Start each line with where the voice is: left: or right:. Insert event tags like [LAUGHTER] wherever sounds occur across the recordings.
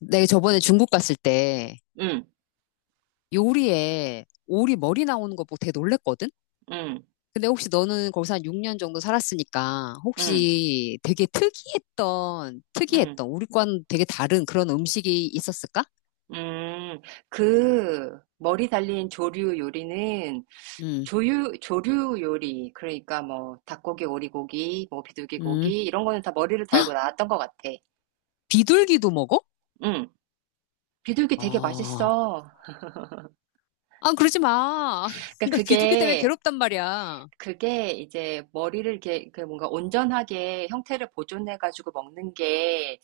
left: 내가 저번에 중국 갔을 때
right: 응,
left: 요리에 오리 머리 나오는 거 보고 되게 놀랬거든?
right: 응,
left: 근데 혹시 너는 거기서 한 6년 정도 살았으니까
right: 응,
left: 혹시 되게 특이했던,
right: 응,
left: 특이했던, 우리과는 되게 다른 그런 음식이 있었을까?
right: 음. 그 머리 달린 조류 요리는
left: 음,
right: 조류 요리 그러니까 뭐 닭고기, 오리고기, 뭐 비둘기
left: 음.
right: 고기 이런 거는 다 머리를 달고 나왔던 것 같아.
left: 비둘기도 먹어?
right: 응, 비둘기 되게
left: 아,
right: 맛있어.
left: 아, 그러지 마. [LAUGHS]
right: 그러니까
left: 나 비둘기 때문에
right: 그게
left: 괴롭단 말이야.
right: 그게 이제 머리를 이렇게 그 뭔가 온전하게 형태를 보존해가지고 먹는 게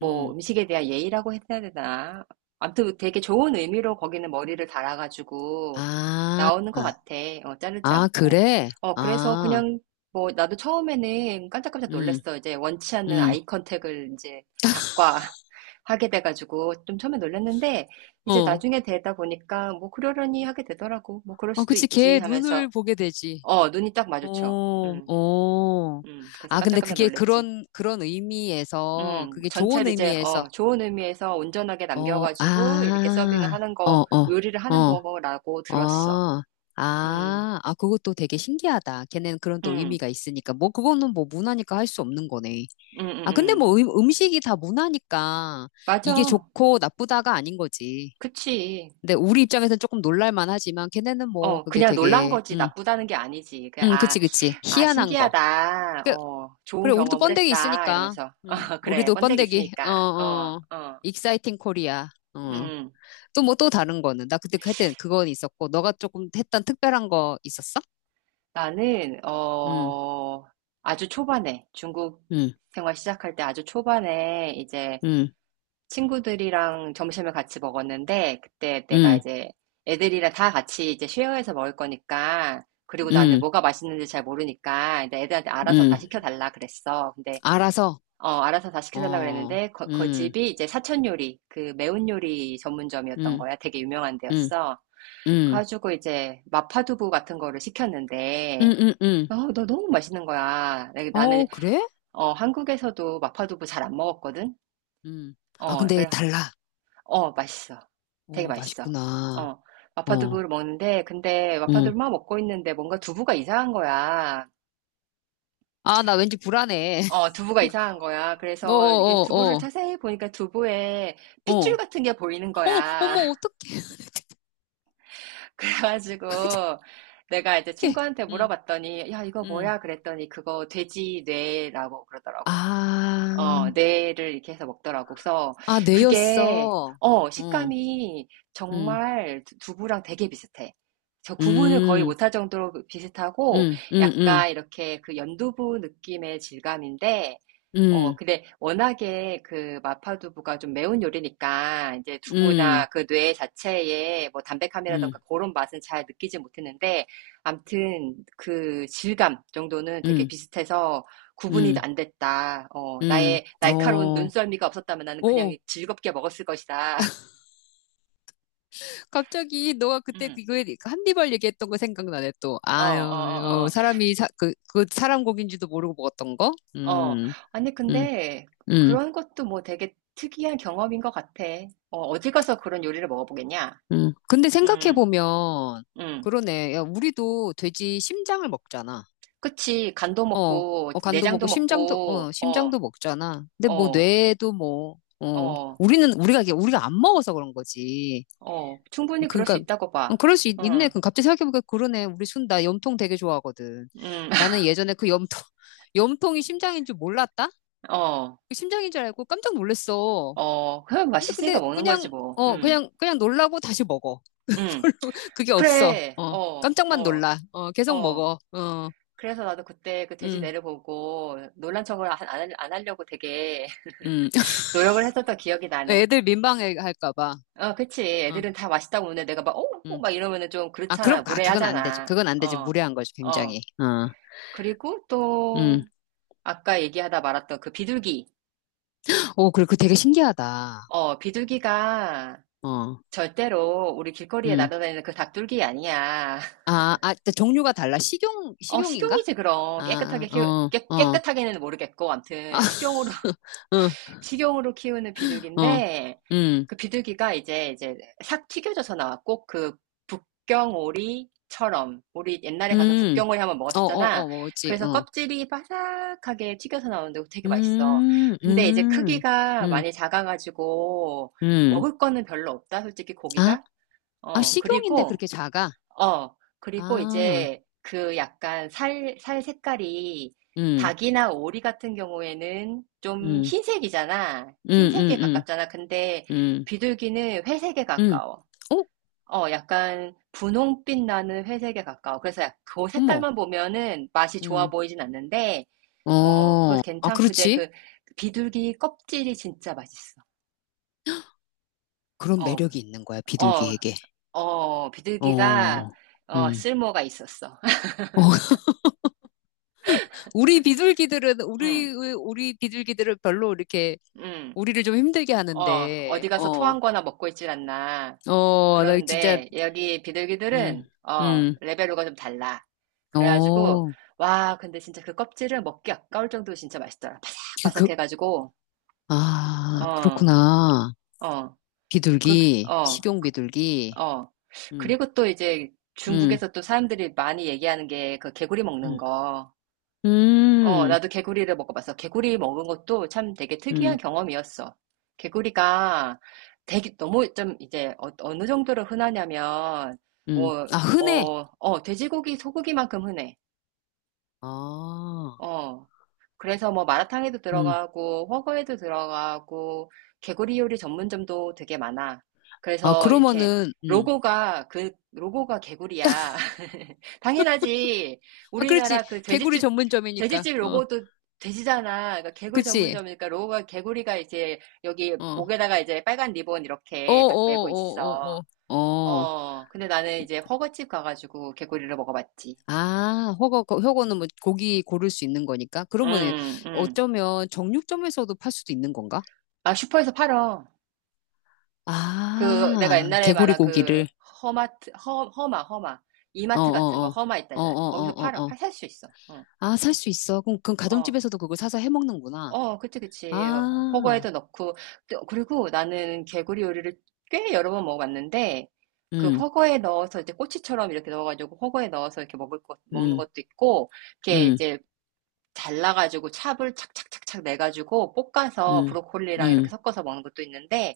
right: 뭐
left: 음,
right: 음식에 대한 예의라고 해야 되나? 아무튼 되게 좋은 의미로 거기는 머리를 달아가지고
left: 아,
right: 나오는 것 같아. 어, 자르지
left: 아,
right: 않고.
left: 그래?
right: 어, 그래서
left: 아,
right: 그냥 뭐 나도 처음에는 깜짝깜짝
left: 음,
right: 놀랐어. 이제 원치 않는
left: 음.
right: 아이 컨택을 이제
left: [LAUGHS]
right: 닭과 [LAUGHS] 하게 돼가지고 좀 처음에 놀랐는데 이제
left: 어,
right: 나중에 되다 보니까 뭐 그러려니 하게 되더라고. 뭐 그럴
left: 어,
right: 수도
left: 그치.
right: 있지
left: 걔 눈을
right: 하면서
left: 보게 되지.
right: 어, 눈이 딱 마주쳐.
left: 오, 오.
right: 그래서
left: 아, 근데
right: 깜짝깜짝
left: 그게
right: 놀랬지.
left: 그런 의미에서, 그게 좋은
right: 전체를 이제,
left: 의미에서,
right: 어, 좋은 의미에서 온전하게
left: 어,
right: 남겨가지고, 이렇게 서빙을
left: 아,
right: 하는
left: 어,
right: 거,
left: 어,
right: 요리를 하는
left: 어,
right: 거라고 들었어.
left: 어,
right: 음,
left: 아, 아, 그것도 되게 신기하다. 걔네는 그런 또
right: 음,
left: 의미가 있으니까. 뭐, 그거는 뭐 문화니까 할 수 없는 거네.
right: 음,
left: 아,
right: 음,
left: 근데
right: 음.
left: 뭐 음식이 다 문화니까 이게
right: 맞아.
left: 좋고 나쁘다가 아닌 거지.
right: 그치.
left: 근데 우리 입장에서는 조금 놀랄만 하지만 걔네는 뭐
right: 어,
left: 그게
right: 그냥 놀란
left: 되게,
right: 거지. 나쁘다는 게 아니지. 그냥, 아,
left: 그치, 그치.
right: 아,
left: 희한한 거.
right: 신기하다.
left: 그,
right: 어, 좋은
left: 그래, 우리도
right: 경험을
left: 번데기
right: 했다.
left: 있으니까.
right: 이러면서, [LAUGHS] 어, 그래.
left: 우리도
right: 번데기
left: 번데기. 어,
right: 있으니까. 어,
left: 어.
right: 어,
left: 익사이팅 코리아. 어.
right: 음.
left: 또 뭐 또 다른 거는. 나 그때 할땐 그건 있었고, 너가 조금 했던 특별한 거 있었어?
right: 나는
left: 응.
right: 아주 초반에 중국
left: 응.
right: 생활 시작할 때 아주 초반에 이제
left: 응.
right: 친구들이랑 점심을 같이 먹었는데 그때 내가
left: 응.
right: 이제 애들이랑 다 같이 이제 쉐어해서 먹을 거니까 그리고 나는
left: 응.
right: 뭐가 맛있는지 잘 모르니까 이제 애들한테 알아서 다
left: 응.
right: 시켜달라 그랬어. 근데
left: 알아서.
right: 알아서 다 시켜달라
left: 어,
right: 그랬는데 그
left: 응.
right: 집이 이제 사천 요리 그 매운 요리 전문점이었던
left: 응.
right: 거야. 되게 유명한
left: 응.
right: 데였어.
left: 응.
right: 그래가지고 이제 마파두부 같은 거를
left: 응.
right: 시켰는데
left: 응. 응.
right: 어, 너 너무 맛있는 거야. 나는
left: 어, 그래?
right: 어, 한국에서도 마파두부 잘 안 먹었거든.
left: 응. 아,
right: 어,
left: 근데
right: 그래.
left: 달라.
right: 어, 맛있어. 되게
left: 어,
right: 맛있어.
left: 맛있구나.
right: 어,
left: 어,
right: 마파두부를 먹는데 근데
left: 응.
right: 마파두부만 먹고 있는데 뭔가 두부가 이상한 거야.
left: 아, 나 왠지 불안해.
right: 어, 두부가
left: [LAUGHS]
right: 이상한 거야.
left: 어,
right: 그래서 이게
left: 어,
right: 두부를
left: 어,
right: 자세히 보니까 두부에 핏줄
left: 어.
right: 같은 게 보이는
left: 어머,
right: 거야.
left: 어머, 어떡해.
right: [LAUGHS] 그래가지고
left: [LAUGHS]
right: 내가 이제
left: 어떡해.
right: 친구한테
left: 응,
right: 물어봤더니 야, 이거
left: 응.
right: 뭐야? 그랬더니 그거 돼지 뇌라고 그러더라고.
left: 아,
right: 어, 뇌를 이렇게 해서 먹더라고. 그래서
left: 아,
right: 그게,
left: 내였어.
right: 어,
left: 어,
right: 식감이
left: 응,
right: 정말 두부랑 되게 비슷해. 저 구분을 거의
left: 응,
right: 못할 정도로 비슷하고,
left: 응, 응, 응,
right: 약간 이렇게 그 연두부 느낌의 질감인데, 어,
left: 응,
right: 근데 워낙에 그 마파두부가 좀 매운 요리니까, 이제
left: 응,
right: 두부나 그 뇌 자체에 뭐 담백함이라던가 그런 맛은 잘 느끼지 못했는데, 암튼 그 질감 정도는 되게
left: 응,
right: 비슷해서, 구분이
left: 응,
right: 안 됐다. 어,
left: 응,
right: 나의 날카로운
left: 어.
right: 눈썰미가 없었다면 나는
left: 오,
right: 그냥 즐겁게 먹었을 것이다.
left: 갑자기 너가 그때
right: 음.
left: 그거에 한니발 얘기했던 거 생각나네 또.
right: 어, 어,
left: 아유,
right: 어,
left: 이거
right: 어,
left: 사람이 사, 그, 그 사람 고기인지도 모르고 먹었던 거?
right: 어. 어. 아니,
left: 음,
right: 근데
left: 음.
right: 그런 것도 뭐 되게 특이한 경험인 것 같아. 어, 어디 가서 그런 요리를 먹어보겠냐?
left: 음. 근데
right: 음,
left: 생각해보면,
right: 음.
left: 그러네. 야, 우리도 돼지 심장을 먹잖아.
right: 그치. 간도
left: 어,
right: 먹고,
left: 어, 간도
right: 내장도
left: 먹고, 심장도,
right: 먹고,
left: 어,
right: 어,
left: 심장도 먹잖아. 근데 뭐,
right: 어,
left: 뇌도 뭐, 어,
right: 어,
left: 우리는, 우리가, 이게 우리가 안 먹어서 그런 거지.
right: 어. 충분히 그럴 수
left: 그러니까,
right: 있다고
left: 어,
right: 봐.
left: 그럴 수 있, 네
right: 응
left: 그럼 갑자기 생각해보니까 그러네. 우리 순, 나 염통 되게 좋아하거든.
right: 응.
left: 나는
right: [LAUGHS]
left: 예전에 그 염통, [LAUGHS] 염통이 심장인 줄 몰랐다?
right: 어,
left: 그 심장인 줄 알고 깜짝 놀랐어.
right: 어. 그냥
left: 근데,
right: 맛있으니까
left: 근데,
right: 먹는 거지,
left: 그냥,
right: 뭐.
left: 어, 그냥 놀라고 다시 먹어.
right: 음.
left: [LAUGHS] 그게 없어.
right: 그래.
left: 어,
right: 어.
left: 깜짝만
right: 어.
left: 놀라. 어, 계속
right: 어.
left: 먹어. 어,
right: 그래서 나도 그때 그 돼지
left: 음,
right: 내를 보고 놀란 척을 안 하려고 되게
left: 음. [LAUGHS]
right: [LAUGHS] 노력을 했었던 기억이 나네.
left: 애들 민망해 할까 봐.
right: 어, 그치.
left: 어,
right: 애들은 다 맛있다고 오는데 내가 막, 어? 어,
left: 음.
right: 막 이러면은 좀
left: 아, 그럼,
right: 그렇잖아.
left: 아, 그건 안 되지.
right: 무례하잖아.
left: 그건 안 되지.
right: 어.
left: 무례한 거지,
right: 어.
left: 굉장히. 어,
right: 그리고 또
left: 음.
right: 아까 얘기하다 말았던 그 비둘기.
left: 오, 그리고 되게 신기하다.
right: 어, 비둘기가
left: 어,
right: 절대로 우리 길거리에
left: 음.
right: 날아다니는 그 닭둘기 아니야. [LAUGHS]
left: 아, 아, 근데 종류가 달라. 식용,
right: 어,
left: 식용인가?
right: 식용이지, 그럼. 깨끗하게
left: 아,
right: 키우,
left: 어,
right: 깨,
left: 어,
right: 깨끗하게는 모르겠고,
left: 아,
right: 암튼, 식용으로
left: [LAUGHS] 어,
right: 식용으로 키우는
left: 어,
right: 비둘기인데
left: 음,
right: 그 비둘기가 이제 싹 튀겨져서 나왔고 그 북경오리처럼 우리 옛날에 가서
left: 음,
right: 북경오리 한번
left: 어, 어,
right: 먹었었잖아.
left: 어, 뭐지,
right: 그래서
left: 어,
right: 껍질이 바삭하게 튀겨서 나오는데 되게 맛있어.
left: 음,
right: 근데 이제
left: 음,
right: 크기가
left: 음,
right: 많이 작아가지고
left: 음.
right: 먹을 거는 별로 없다. 솔직히
left: 아,
right: 고기가.
left: 아,
right: 어,
left: 식용인데
right: 그리고
left: 그렇게 작아?
right: 어, 그리고
left: 아,
right: 이제 그 약간 살 색깔이
left: 음,
right: 닭이나 오리 같은 경우에는 좀
left: 음,
right: 흰색이잖아.
left: 음,
right: 흰색에
left: 음,
right: 가깝잖아. 근데
left: 음, 음,
right: 비둘기는 회색에
left: 음.
right: 가까워.
left: 어?
right: 어, 약간 분홍빛 나는 회색에 가까워. 그래서 그
left: 어머,
right: 색깔만 보면은 맛이 좋아
left: 음.
right: 보이진 않는데, 어,
left: 어,
right: 그래서
left: 아,
right: 괜찮고, 근데
left: 그렇지.
right: 그 비둘기 껍질이 진짜 맛있어.
left: 그런
right: 어, 그-
left: 매력이 있는 거야,
right: 어,
left: 비둘기에게.
right: 어, 비둘기가,
left: 어,
right: 어,
left: 음.
right: 쓸모가 있었어. [LAUGHS]
left: 어, [LAUGHS] 우리 비둘기들은,
right: 응,
left: 우리, 우리 비둘기들은 별로 이렇게,
right: 응.
left: 우리를 좀 힘들게
right: 어,
left: 하는데,
right: 어디 가서
left: 어,
right: 토한 거나 먹고 있질 않나.
left: 어, 나 진짜,
right: 그러는데 여기 비둘기들은
left: 음, 음,
right: 레벨로가 좀 달라. 그래가지고
left: 어,
right: 와, 근데 진짜 그 껍질을 먹기 아까울 정도로 진짜 맛있더라.
left: 그, 그,
right: 바삭바삭해가지고
left: 아,
right: 어,
left: 그렇구나.
right: 어, 그,
left: 비둘기,
right: 어,
left: 식용 비둘기,
right: 어.
left: 음,
right: 그리고 또 이제
left: 음,
right: 중국에서 또 사람들이 많이 얘기하는 게 그 개구리 먹는
left: 음.
right: 거. 어,
left: 음.
right: 나도 개구리를 먹어봤어. 개구리 먹은 것도 참 되게 특이한
left: 음,
right: 경험이었어. 개구리가 되게 너무 좀 이제 어느 정도로 흔하냐면, 뭐,
left: 아, 흔해.
right: 돼지고기, 소고기만큼 흔해.
left: 아,
right: 어, 그래서 뭐 마라탕에도
left: 음.
right: 들어가고 훠궈에도 들어가고 개구리 요리 전문점도 되게 많아.
left: 아,
right: 그래서 이렇게
left: 그러면은,
right: 로고가 개구리야. [LAUGHS] 당연하지.
left: 아, 그렇지.
right: 우리나라 그
left: 개구리
right: 돼지집
left: 전문점이니까.
right: 돼지집
left: 어,
right: 로고도 돼지잖아. 그러니까 개구리
left: 그치.
right: 전문점이니까 로고가 개구리가 이제 여기
left: 어, 어,
right: 목에다가 이제 빨간 리본
left: 어, 어,
right: 이렇게 딱 메고 있어.
left: 어, 어. 어.
right: 어. 근데 나는 이제 훠궈집 가가지고 개구리를 먹어봤지.
left: 아, 허거는 뭐 고기 고를 수 있는 거니까. 그러면
right: 음, 음.
left: 어쩌면 정육점에서도 팔 수도 있는 건가?
right: 아, 슈퍼에서 팔어. 그 내가
left: 아,
right: 옛날에
left: 개구리
right: 말한 그
left: 고기를.
right: 허마
left: 어, 어,
right: 이마트 같은 거
left: 어.
right: 허마
left: 어, 어,
right: 있다잖아요. 거기서
left: 어, 어,
right: 팔아
left: 어.
right: 팔 살 수 있어. 응.
left: 아, 살 수 있어. 그럼
right: 어.
left: 가정집에서도 그걸 사서 해 먹는구나.
right: 어, 그치, 그치. 어,
left: 아,
right: 호거에도 넣고. 그리고 나는 개구리 요리를 꽤 여러 번 먹어봤는데, 그
left: 음,
right: 허거에 넣어서 이제 꼬치처럼 이렇게 넣어가지고 허거에 넣어서 이렇게 먹는
left: 음,
right: 것도 있고, 이렇게
left: 음.
right: 이제 잘라가지고 찹을 착착착착 내가지고 볶아서
left: 음,
right: 브로콜리랑 이렇게
left: 음,
right: 섞어서 먹는 것도 있는데,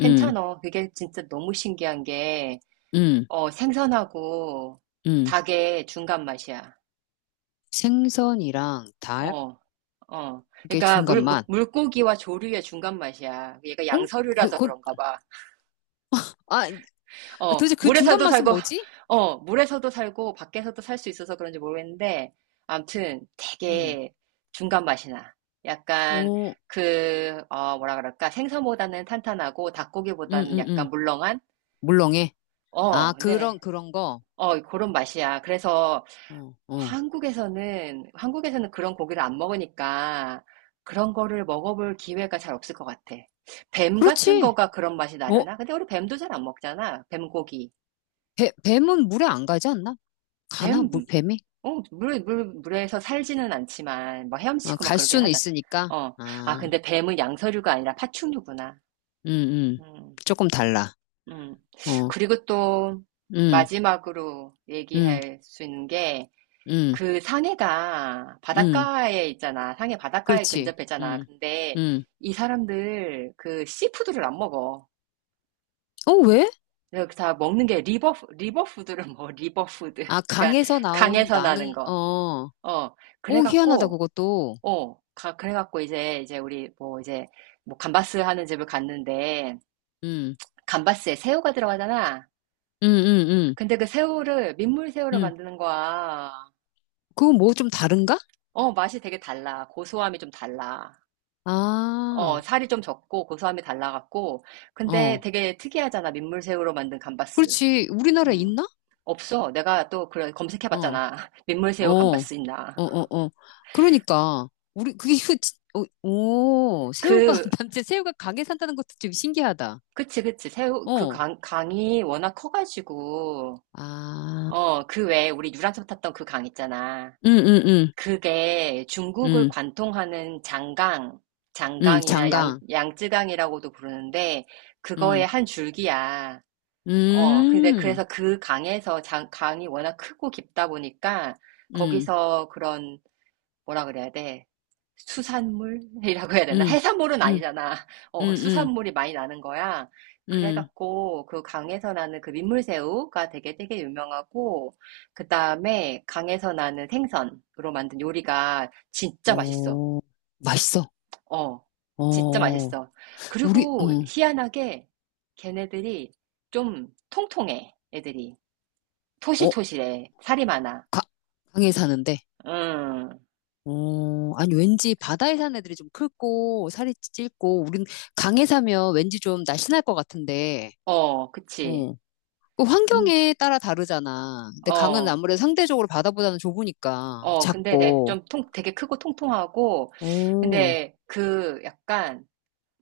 left: 음,
right: 그게 진짜 너무 신기한 게,
left: 음,
right: 어, 생선하고
left: 음.
right: 닭의 중간 맛이야.
left: 생선이랑 닭의
right: 어, 어. 그러니까 물, 물-
left: 중간맛.
right: 물고기와 조류의 중간 맛이야. 얘가
left: 어? 그,
right: 양서류라서
left: 그,
right: 그런가 봐.
left: 아,
right: 어,
left: 도대체 그 중간
right: 물에서도
left: 맛은
right: 살고,
left: 뭐지?
right: 물에서도 살고, 밖에서도 살 수 있어서 그런지 모르겠는데, 암튼
left: 음,
right: 되게 중간 맛이 나. 약간
left: 오,
right: 뭐라 그럴까? 생선보다는 탄탄하고
left: 음,
right: 닭고기보다는
left: 음,
right: 약간
left: 음.
right: 물렁한?
left: 물렁해.
right: 어,
left: 아,
right: 근데,
left: 그런 거.
right: 그런 맛이야. 그래서
left: 어, 어.
right: 한국에서는 그런 고기를 안 먹으니까 그런 거를 먹어볼 기회가 잘 없을 것 같아. 뱀 같은
left: 그렇지.
right: 거가 그런 맛이
left: 어,
right: 나려나? 근데 우리 뱀도 잘 안 먹잖아. 뱀고기.
left: 배, 뱀은 물에 안 가지 않나? 가나, 물,
right: 뱀.
left: 뱀이?
right: 어, 물에서 살지는 않지만, 막
left: 아,
right: 헤엄치고 막
left: 갈
right: 그러긴
left: 수는
right: 하잖아.
left: 있으니까.
right: 어. 아,
left: 아,
right: 근데 뱀은 양서류가 아니라 파충류구나.
left: 음, 음.
right: 음,
left: 조금 달라.
right: 음.
left: 어,
right: 그리고 또,
left: 음,
right: 마지막으로
left: 음,
right: 얘기할 수 있는 게,
left: 음,
right: 그 상해가
left: 음.
right: 바닷가에 있잖아. 상해 바닷가에
left: 그렇지.
right: 근접했잖아. 근데
left: 음.
right: 이 사람들 그 씨푸드를 안 먹어.
left: 어, 왜?
right: 그래서 다 먹는 게 리버푸드를 먹어. 리버푸드.
left: 아,
right: 그러니까
left: 강에서 나온
right: 강에서 나는
left: 나는,
right: 거.
left: 어,
right: 어.
left: 오, 희한하다,
right: 그래갖고,
left: 그것도.
right: 어. 그래갖고 이제, 우리 뭐 이제 뭐 감바스 하는 집을 갔는데
left: 음,
right: 감바스에 새우가 들어가잖아.
left: 음, 음,
right: 근데 그 새우를 민물
left: 음,
right: 새우로
left: 음.
right: 만드는 거야.
left: 그거 뭐 좀 다른가?
right: 어, 맛이 되게 달라. 고소함이 좀 달라. 어,
left: 아,
right: 살이 좀 적고 고소함이 달라갖고. 근데
left: 어.
right: 되게 특이하잖아. 민물새우로 만든 감바스.
left: 그렇지. 우리나라에
right: 음.
left: 있나?
right: 없어. 내가 또 그래
left: 어,
right: 검색해봤잖아. [LAUGHS]
left: 어,
right: 민물새우
left: 어,
right: 감바스 있나.
left: 어, 어. 그러니까. 우리, 그게, 이거 진- 어, 오, 새우가,
right: 그,
left: [LAUGHS] 남자 새우가 강에 산다는 것도 좀 신기하다.
right: 그치, 그치. 새우, 그
left: 어,
right: 강이 워낙 커가지고.
left: 아,
right: 어, 그 외에 우리 유람선 탔던 그 강 있잖아.
left: 음, 음, 음,
right: 그게 중국을
left: 음,
right: 관통하는 장강, 장강이나 양,
left: 장강.
right: 양쯔강이라고도 부르는데, 그거의
left: 음,
right: 한 줄기야. 어, 근데
left: 음,
right: 그래서 그 강에서 강이 워낙 크고 깊다 보니까
left: 음,
right: 거기서 그런 뭐라 그래야 돼? 수산물이라고 해야 되나?
left: 음,
right: 해산물은
left: 음,
right: 아니잖아.
left: 음,
right: 어,
left: 음,
right: 수산물이 많이 나는 거야.
left: 음.
right: 그래갖고 그 강에서 나는 그 민물새우가 되게 되게 유명하고 그다음에 강에서 나는 생선으로 만든 요리가 진짜 맛있어.
left: 어, 맛있어.
right: 어, 진짜
left: 어,
right: 맛있어.
left: 우리,
right: 그리고
left: 응,
right: 희한하게 걔네들이 좀 통통해, 애들이.
left: 어,
right: 토실토실해. 살이 많아.
left: 가, 강에 사는데.
right: 응.
left: 어, 아니, 왠지 바다에 사는 애들이 좀 크고, 살이 찔고, 우린 강에 사면 왠지 좀 날씬할 것 같은데,
right: 어, 그치.
left: 어, 그
right: 근,
left: 환경에 따라 다르잖아. 근데 강은
right: 어,
left: 아무래도 상대적으로 바다보다는 좁으니까,
right: 근데
left: 작고,
right: 되게 크고 통통하고,
left: 어,
right: 근데 그 약간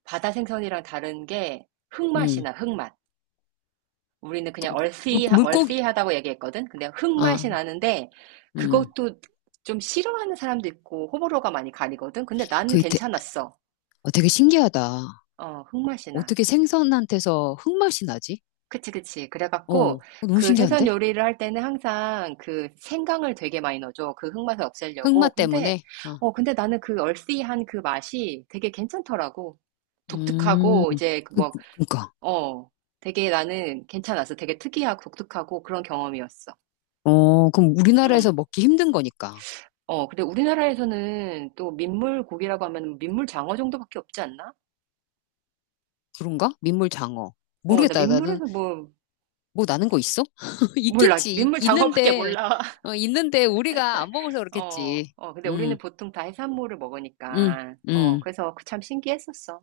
right: 바다 생선이랑 다른 게 흙맛이
left: 응.
right: 나, 흙맛. 우리는 그냥
left: 물,
right: 얼씨,
left: 물고기,
right: 얼씨하다고 얘기했거든? 근데 흙맛이
left: 아,
right: 나는데,
left: 음,
right: 그것도 좀 싫어하는 사람도 있고, 호불호가 많이 가리거든? 근데 나는
left: 그, 되,
right: 괜찮았어.
left: 되게 신기하다.
right: 어, 흙맛이 나.
left: 어떻게 생선한테서 흙맛이 나지?
right: 그치, 그치.
left: 어,
right: 그래갖고,
left: 어, 너무
right: 그 해산
left: 신기한데?
right: 요리를 할 때는 항상 그 생강을 되게 많이 넣어줘. 그 흙맛을
left: 흑마
right: 없애려고. 근데,
left: 때문에? 어.
right: 어, 근데 나는 그 얼씨한 그 맛이 되게 괜찮더라고.
left: 음,
right: 독특하고, 이제, 그
left: 그,
right: 뭐,
left: 그니까.
right: 어, 되게 나는 괜찮았어. 되게 특이하고 독특하고 그런 경험이었어.
left: 어, 그럼
right: 응.
left: 우리나라에서 먹기 힘든 거니까.
right: 어, 근데 우리나라에서는 또 민물 고기라고 하면 민물 장어 정도밖에 없지 않나?
left: 그런가? 민물 장어.
right: 어, 나
left: 모르겠다. 나는,
right: 민물에서 뭐,
left: 뭐 나는 거 있어? [LAUGHS]
right: 몰라.
left: 있겠지. 있-
right: 민물 장어밖에
left: 있는데,
right: 몰라.
left: 어, 있는데 우리가 안 먹어서
right: 어,
left: 그렇겠지.
right: 어, 근데 우리는
left: 음,
right: 보통 다 해산물을
left: 음,
right: 먹으니까,
left: 음.
right: 그래서 그 참 신기했었어.